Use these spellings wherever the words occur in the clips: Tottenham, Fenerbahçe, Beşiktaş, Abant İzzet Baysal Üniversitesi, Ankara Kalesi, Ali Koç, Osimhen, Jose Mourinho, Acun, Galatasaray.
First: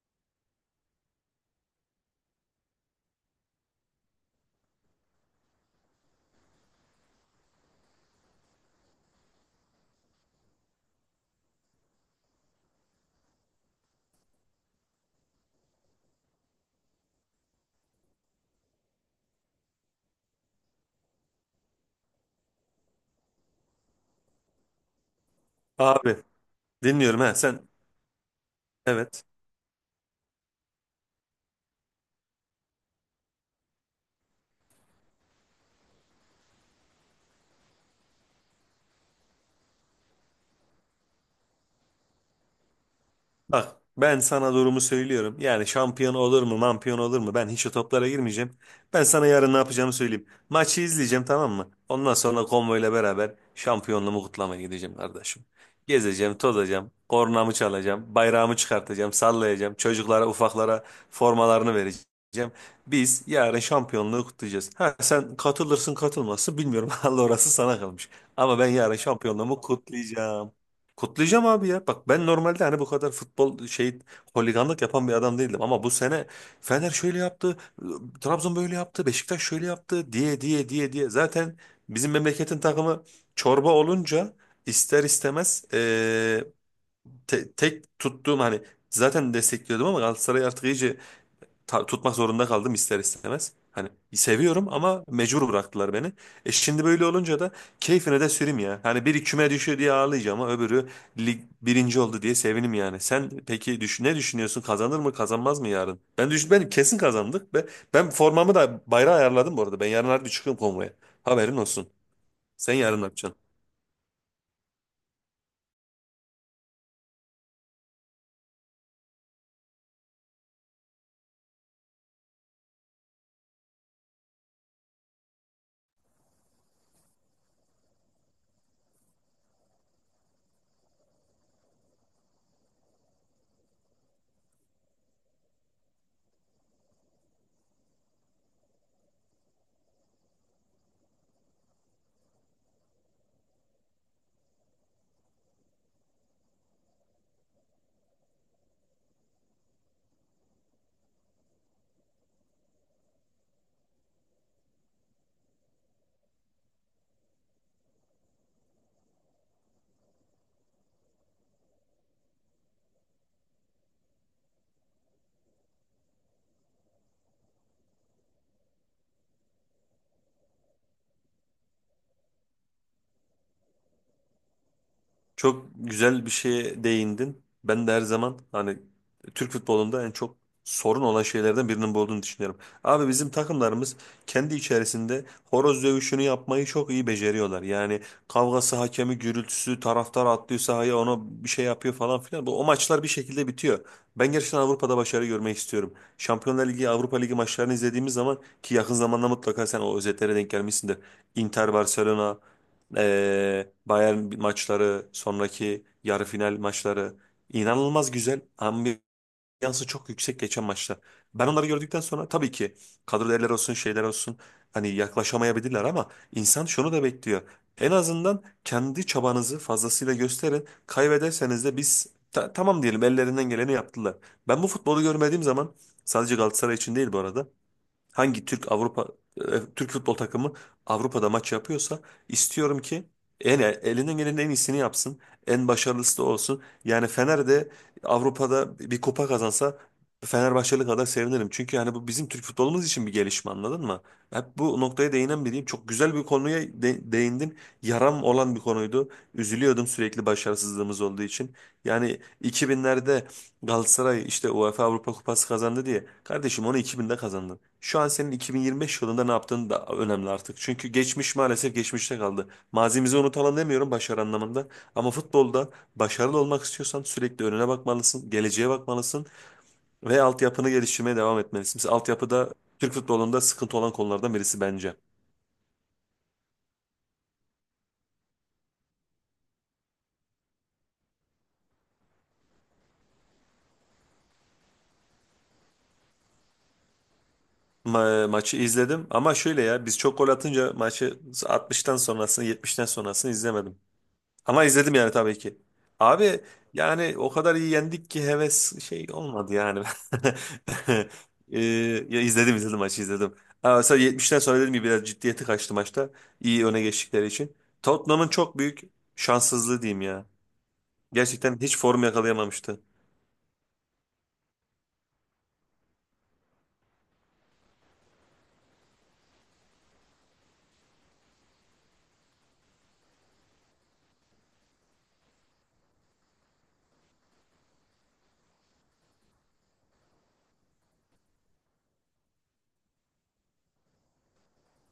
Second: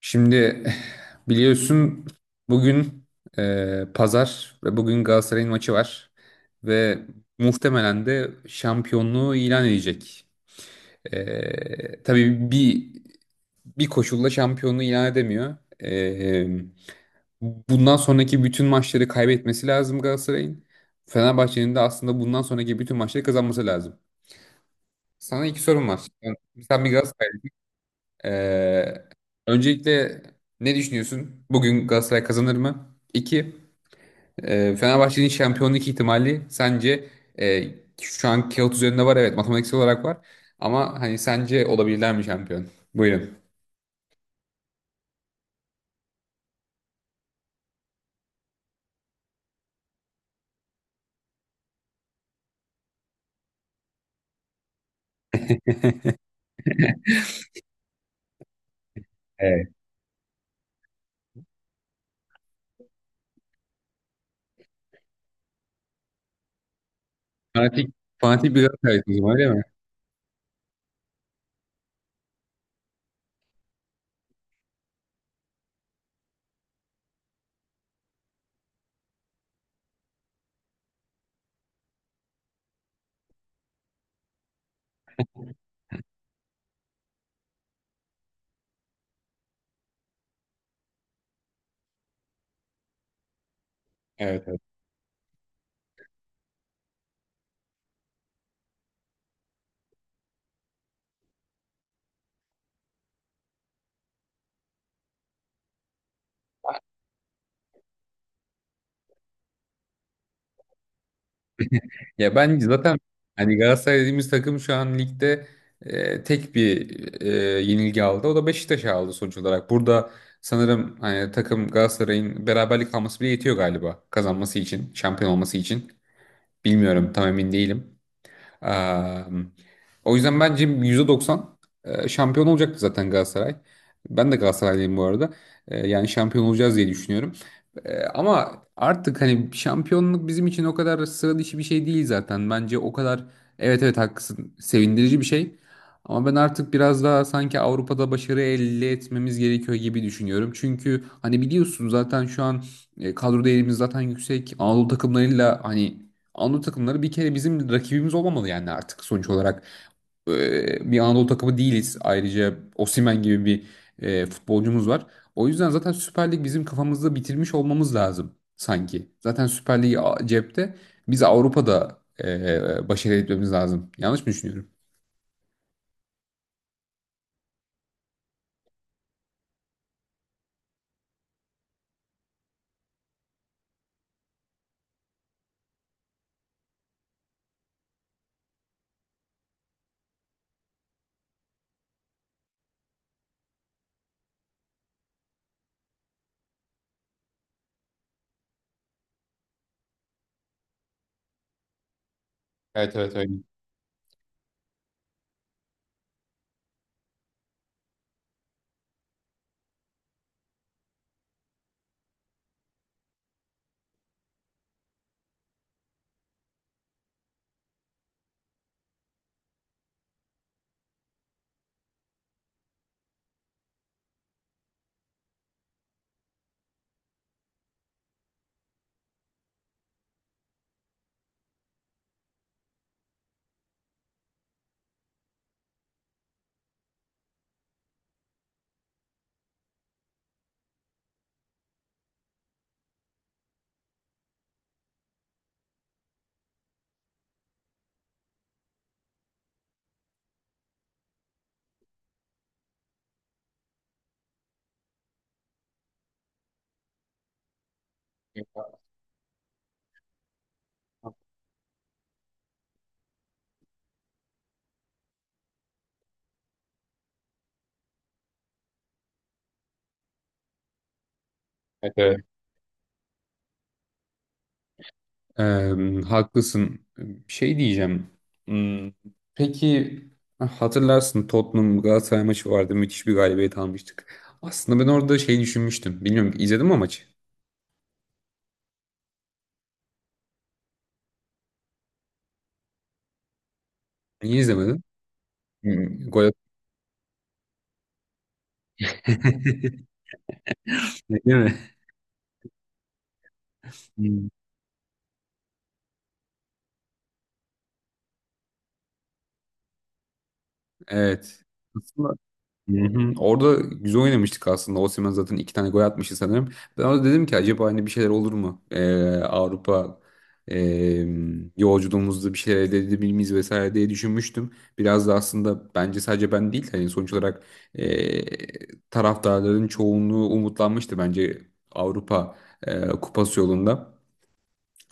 Şimdi biliyorsun bugün pazar ve bugün Galatasaray'ın maçı var ve muhtemelen de şampiyonluğu ilan edecek. Tabii bir koşulla şampiyonluğu ilan edemiyor. E, bundan sonraki bütün maçları kaybetmesi lazım Galatasaray'ın. Fenerbahçe'nin de aslında bundan sonraki bütün maçları kazanması lazım. Sana iki sorum var. Abi, Sen, sen bir dinliyorum. Ha Galatasaraylı, sen, ee, evet. öncelikle ne düşünüyorsun? Bugün Galatasaray kazanır mı? İki, Fenerbahçe'nin şampiyonluk ihtimali sence e, şu an kağıt üzerinde var, evet, matematiksel olarak var ama hani sence olabilirler mi şampiyon? Buyurun. Bak, ben sana durumu söylüyorum. Yani şampiyon olur mu, mampiyon olur mu? Ben hiç o toplara girmeyeceğim. Ben sana yarın ne yapacağımı söyleyeyim. Maçı izleyeceğim, tamam mı? Ondan sonra konvoyla beraber şampiyonluğumu kutlamaya gideceğim kardeşim. Gezeceğim, tozacağım, kornamı çalacağım, bayrağımı çıkartacağım, Evet. sallayacağım. Çocuklara, ufaklara formalarını vereceğim. Biz yarın şampiyonluğu kutlayacağız. Ha sen katılırsın katılmazsın bilmiyorum. Allah, orası sana Fanatik, kalmış. fanatik Ama bir ben yarın Galatasaraylısınız ama öyle şampiyonluğumu mi? kutlayacağım. Kutlayacağım abi ya. Bak, ben normalde hani bu kadar futbol şey, holiganlık yapan bir adam değildim ama bu sene Fener şöyle yaptı, Trabzon böyle yaptı, Beşiktaş şöyle yaptı diye diye diye diye. Zaten bizim memleketin takımı çorba olunca ister istemez tek tuttuğum, hani zaten destekliyordum ama Galatasaray artık iyice tutmak zorunda kaldım ister istemez. Hani Evet. seviyorum ama mecbur bıraktılar beni. E, şimdi böyle olunca da keyfine de süreyim ya. Hani biri küme düşüyor diye ağlayacağım ama öbürü lig birinci oldu diye sevinim yani. Sen peki düş ne düşünüyorsun? Kazanır mı kazanmaz mı yarın? Ben düşün ben kesin kazandık ve ben formamı da bayrağı ayarladım bu arada. Ben yarın harbi çıkıyorum konvoya. Haberin olsun. Ya ben Sen yarın zaten ne yapacaksın? hani Galatasaray dediğimiz takım şu an ligde tek bir yenilgi aldı. O da Beşiktaş'a aldı sonuç olarak. Burada sanırım hani takım Galatasaray'ın beraberlik alması bile yetiyor galiba kazanması için, şampiyon olması için. Bilmiyorum, tam emin değilim. Eee, o yüzden bence %90 şampiyon olacaktı zaten Galatasaray. Ben de Galatasaraylıyım bu arada. Yani şampiyon olacağız diye düşünüyorum. Ama artık hani şampiyonluk bizim için o kadar sıra dışı bir şey değil zaten. Bence o kadar, evet, evet, haklısın, sevindirici bir şey. Ama ben artık biraz daha sanki Avrupa'da başarı elde etmemiz gerekiyor gibi düşünüyorum. Çünkü hani biliyorsun zaten şu an kadro değerimiz zaten yüksek. Anadolu takımlarıyla hani Anadolu takımları bir kere bizim rakibimiz olmamalı yani artık sonuç olarak bir Anadolu takımı değiliz. Ayrıca Osimhen gibi bir futbolcumuz var. O yüzden zaten Süper Lig bizim kafamızda bitirmiş olmamız lazım sanki. Zaten Süper Lig cepte. Biz Avrupa'da başarı etmemiz lazım. Yanlış mı düşünüyorum? Çok güzel bir şeye değindin. Ben de her zaman hani Türk futbolunda en çok sorun olan şeylerden birinin bu olduğunu düşünüyorum. Abi, bizim takımlarımız kendi içerisinde horoz dövüşünü yapmayı çok iyi beceriyorlar. Yani kavgası, hakemi, gürültüsü, taraftar atlıyor sahaya, ona bir şey yapıyor falan filan. Bu o maçlar bir şekilde bitiyor. Ben gerçekten Avrupa'da başarı görmek istiyorum. Şampiyonlar Ligi, Avrupa Ligi maçlarını izlediğimiz zaman, ki yakın zamanda mutlaka sen o özetlere denk gelmişsindir. Inter Barcelona, Evet, evet, öyle. Bayern maçları, sonraki yarı final maçları inanılmaz güzel. Ambiyansı çok yüksek geçen maçlar. Ben onları gördükten sonra tabii ki kadro değerleri olsun, şeyler olsun, hani yaklaşamayabilirler ama insan şunu da bekliyor. En azından kendi çabanızı fazlasıyla gösterin. Kaybederseniz de biz tamam diyelim, ellerinden geleni yaptılar. Ben bu futbolu görmediğim zaman, sadece Galatasaray için değil bu arada, hangi Türk Türk futbol takımı Avrupa'da maç yapıyorsa istiyorum ki en elinden gelenin en iyisini yapsın. En başarılısı da olsun. Yani Fener de Avrupa'da bir kupa kazansa Fenerbahçeli kadar sevinirim. Çünkü yani bu bizim Türk futbolumuz için bir gelişme, anladın mı? Hep bu noktaya değinen biriyim. Çok güzel bir konuya değindin. Yaram olan bir konuydu. Üzülüyordum sürekli başarısızlığımız olduğu için. Yani 2000'lerde Galatasaray işte UEFA Avrupa Kupası kazandı diye. Kardeşim, onu 2000'de kazandın. Şu an senin Evet, 2025 yılında ne yaptığın da önemli artık. Çünkü geçmiş maalesef geçmişte kaldı. Mazimizi unutalım demiyorum başarı anlamında. Ama futbolda başarılı olmak istiyorsan sürekli önüne bakmalısın, geleceğe bakmalısın ve altyapını geliştirmeye devam etmelisin. Mesela evet. altyapıda Türk futbolunda sıkıntı olan konulardan birisi bence. Ee, haklısın. Şey diyeceğim. Hmm, Peki, hatırlarsın, Tottenham Galatasaray maçı vardı. Müthiş bir galibiyet almıştık. Aslında ben orada şey düşünmüştüm. Bilmiyorum, izledin mi o maçı? Maçı izledim ama şöyle ya, biz çok gol atınca maçı 60'tan sonrasını, 70'ten sonrasını izlemedim. Niye Ama izlemedin? izledim yani tabii ki. Gol Abi, yani o kadar iyi yendik ki heves şey olmadı yani. atmış değil mi? Ee, ya izledim izledim, maçı izledim. Aa, mesela Hmm. 70'ten sonra dedim ki biraz ciddiyeti kaçtı maçta. İyi öne geçtikleri için. Tottenham'ın çok büyük şanssızlığı diyeyim ya. Evet. Gerçekten hiç form Hı yakalayamamıştı. hı. Orada güzel oynamıştık aslında. Osimhen zaten iki tane gol atmıştı sanırım. Ben orada dedim ki acaba hani bir şeyler olur mu? Avrupa e, yolculuğumuzda bir şeyler elde edebilir miyiz vesaire diye düşünmüştüm. Biraz da aslında bence sadece ben değil hani sonuç olarak taraftarların çoğunluğu umutlanmıştı bence Avrupa kupası yolunda.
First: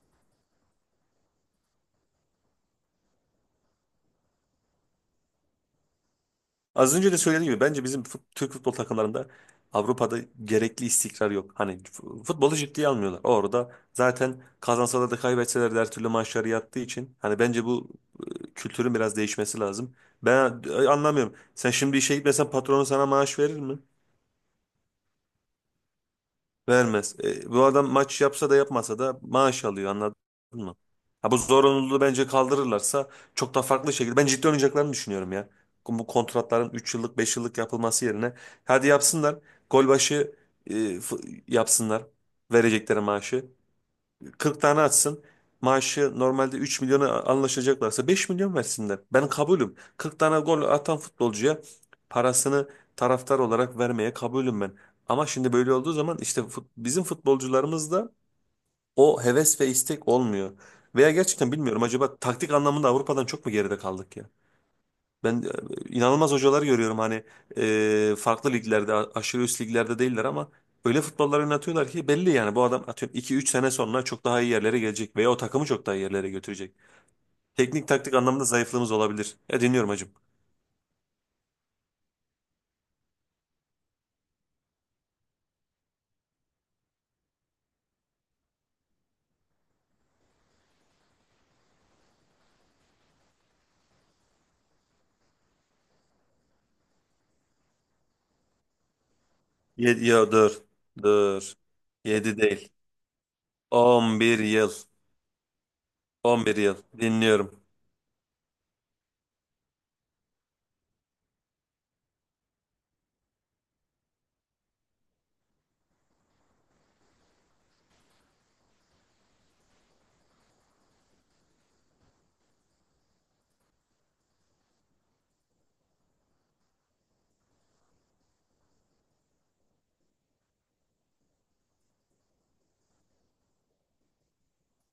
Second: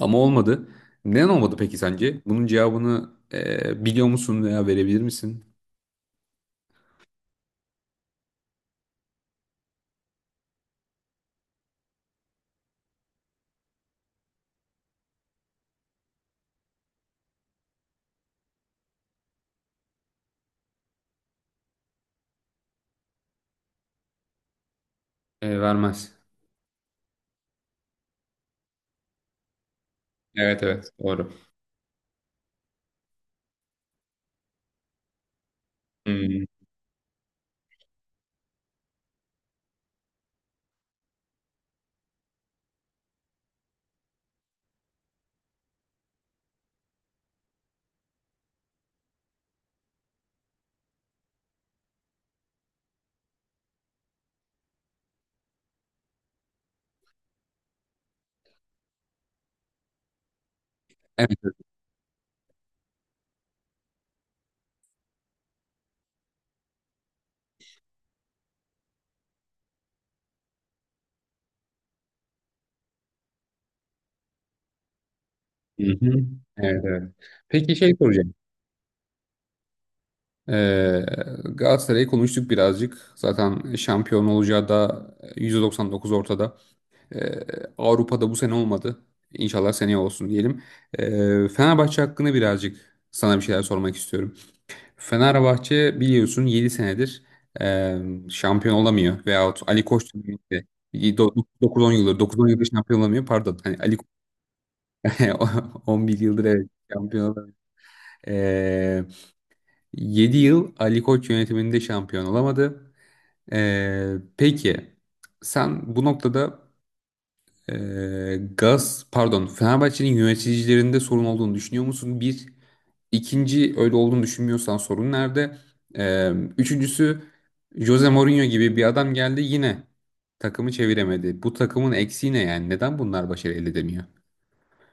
Ama olmadı. Neden olmadı peki sence? Bunun cevabını biliyor musun veya verebilir misin? Az önce de söylediğim gibi bence bizim Türk futbol takımlarında Avrupa'da gerekli istikrar yok. Hani futbolu ciddiye almıyorlar. Orada zaten kazansalar da kaybetseler de her türlü maçları yattığı için hani bence bu kültürün biraz değişmesi lazım. Ben anlamıyorum. Sen şimdi işe gitmesen patronun sana maaş verir mi? Vermez. Vermez. E, bu adam maç yapsa da yapmasa da maaş alıyor, anladın Evet, mı? evet, doğru. Ha, bu zorunluluğu bence kaldırırlarsa çok da farklı şekilde. Ben ciddi oynayacaklarını düşünüyorum ya. Bu Hmm. kontratların 3 yıllık 5 yıllık yapılması yerine hadi yapsınlar. Gol başı e, f- yapsınlar. Verecekleri maaşı. 40 tane atsın. Maaşı normalde 3 milyona anlaşacaklarsa 5 milyon versinler. Ben kabulüm. 40 tane gol atan futbolcuya parasını taraftar olarak vermeye kabulüm ben. Ama şimdi böyle olduğu zaman işte bizim futbolcularımızda o heves ve istek olmuyor. Veya Evet. gerçekten bilmiyorum, acaba taktik anlamında Avrupa'dan çok mu geride kaldık ya? Ben inanılmaz hocalar görüyorum, hani farklı liglerde aşırı üst liglerde değiller ama öyle futbollar oynatıyorlar ki belli, yani bu adam atıyorum iki üç sene sonra çok daha iyi yerlere gelecek veya o takımı Hı çok daha iyi hı. yerlere götürecek. Evet, evet. Peki Teknik şey taktik soracağım. anlamında zayıflığımız olabilir. E, dinliyorum hacım. Ee, Galatasaray'ı konuştuk birazcık. Zaten şampiyon olacağı da %99 ortada. Ee, Avrupa'da bu sene olmadı. İnşallah seneye olsun diyelim. Fenerbahçe hakkında birazcık sana bir şeyler sormak istiyorum. Fenerbahçe biliyorsun 7 senedir e, şampiyon olamıyor. Veyahut Ali Yedi Koç ya, dur döneminde dur. 9-10 yıldır, Yedi 9-10 yıldır değil. şampiyon olamıyor. Pardon. Hani Ali 11 yıl. 11 yıldır, on bir evet, yıl. şampiyon olamıyor. Dinliyorum. Ee, 7 yıl Ali Koç yönetiminde şampiyon olamadı. Peki sen bu noktada, e, Gaz pardon, Fenerbahçe'nin yöneticilerinde sorun olduğunu düşünüyor musun? Bir, ikinci, öyle olduğunu düşünmüyorsan sorun nerede? Ee, üçüncüsü, Jose Mourinho gibi bir adam geldi, yine takımı çeviremedi. Bu takımın eksiği ne yani? Neden bunlar başarı elde edemiyor?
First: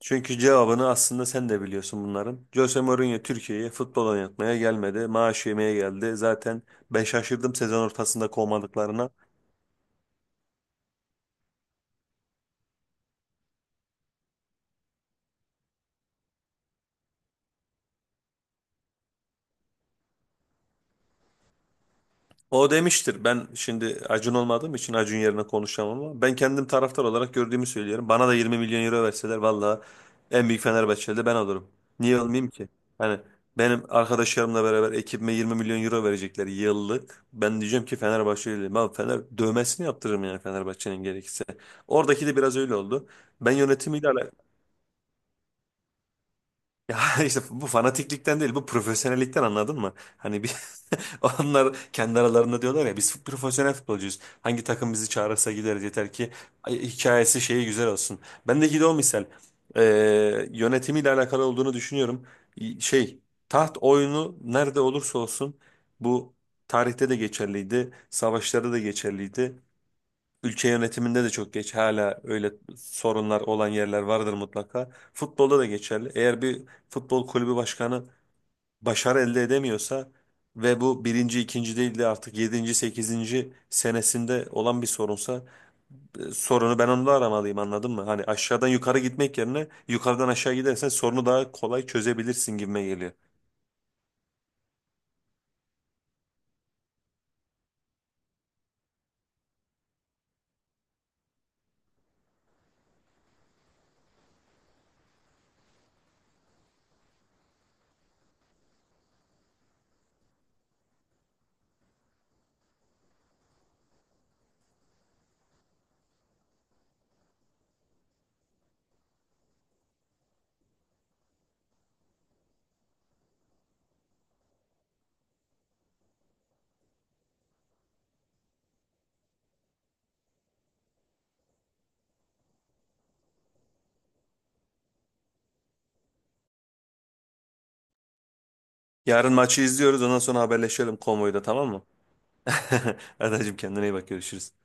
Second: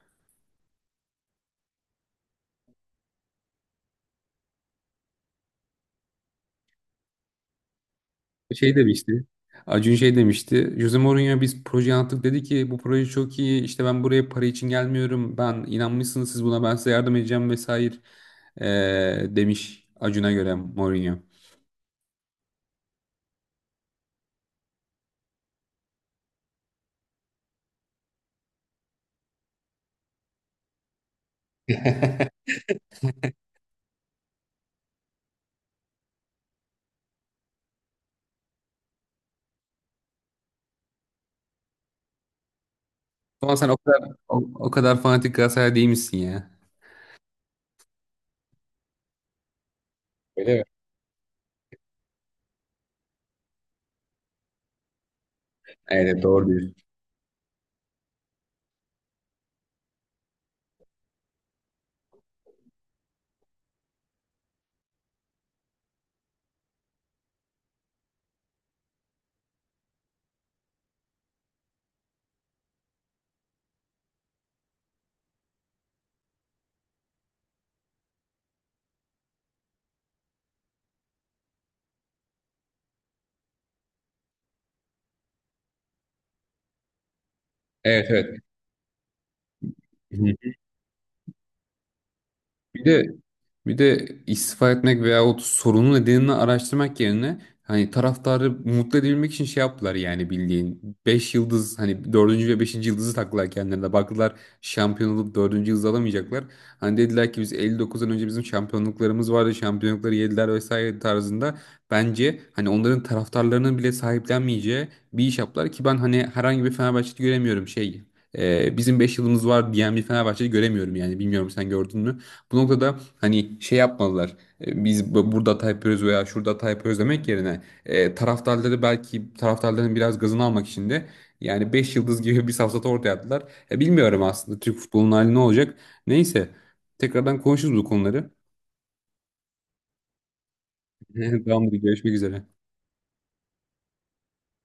Çünkü cevabını aslında sen de biliyorsun bunların. Jose Mourinho Türkiye'ye futbol oynatmaya gelmedi. Maaş yemeye geldi. Zaten ben şaşırdım sezon ortasında Şey kovmadıklarına. demişti. Acun şey demişti. Jose Mourinho, biz proje yaptık, dedi ki bu proje çok iyi. İşte ben buraya para için gelmiyorum. Ben inanmışsınız siz buna, ben size yardım edeceğim vesaire, demiş Acun'a göre Mourinho. O demiştir. Ben şimdi Acun olmadığım için Acun yerine konuşamam ama ben kendim taraftar olarak gördüğümü söylüyorum. Bana da 20 milyon euro verseler valla en büyük Fenerbahçeli de ben olurum. Niye olmayayım ki? Hani benim arkadaşlarımla beraber ekibime 20 milyon euro verecekler yıllık. Ben diyeceğim ki Fenerbahçeliyim. Abi, Fener dövmesini yaptırırım yani Fenerbahçe'nin, gerekirse. Oradaki de biraz öyle oldu. Ben Ama sen o kadar yönetimiyle alakalı. o, o kadar fanatik Galatasaray değil misin ya? Ya işte, bu fanatiklikten değil, bu profesyonellikten, anladın mı? Hani bir Öyle mi? onlar kendi aralarında diyorlar ya, biz profesyonel futbolcuyuz. Hangi takım bizi çağırırsa gideriz, yeter Evet, ki doğru diyorsun. hikayesi şeyi güzel olsun. Bendeki de o misal. Ee, yönetimiyle alakalı olduğunu düşünüyorum. Şey, taht oyunu nerede olursa olsun, bu tarihte de geçerliydi. Savaşlarda da geçerliydi. Ülke yönetiminde de çok geç hala öyle sorunlar olan yerler vardır mutlaka. Futbolda da geçerli. Eğer bir futbol kulübü başkanı başarı elde edemiyorsa ve bu birinci, ikinci değil de artık yedinci, sekizinci senesinde olan bir sorunsa sorunu ben onda aramalıyım, anladın mı? Evet, Hani evet. aşağıdan yukarı gitmek yerine Hı. yukarıdan aşağı gidersen sorunu daha kolay çözebilirsin gibime Bir de geliyor. Bir de istifa etmek veyahut sorunun nedenini araştırmak yerine, hani taraftarı mutlu edebilmek için şey yaptılar, yani bildiğin 5 yıldız. Hani dördüncü ve beşinci yıldızı taktılar, kendilerine baktılar, şampiyon olup dördüncü yıldız alamayacaklar. Hani dediler ki biz 59'dan önce bizim şampiyonluklarımız vardı, şampiyonlukları yediler vesaire tarzında. Bence hani onların taraftarlarının bile sahiplenmeyeceği bir iş yaptılar ki ben hani herhangi bir Fenerbahçe'de göremiyorum şey. Bizim 5 yılımız var diyen bir Fenerbahçe'de göremiyorum yani. Bilmiyorum, sen gördün mü? Bu noktada hani şey yapmalılar. Biz burada hata yapıyoruz veya şurada hata yapıyoruz demek yerine, taraftarları, belki taraftarların biraz gazını almak için de, yani 5 yıldız gibi bir safsata ortaya attılar. Bilmiyorum aslında Türk futbolunun hali ne olacak. Neyse, tekrardan konuşuruz bu konuları. Yarın maçı izliyoruz, ondan sonra haberleşelim konvoyda, tamam Tamamdır, mı? görüşmek üzere. Adacığım, kendine iyi bak, görüşürüz.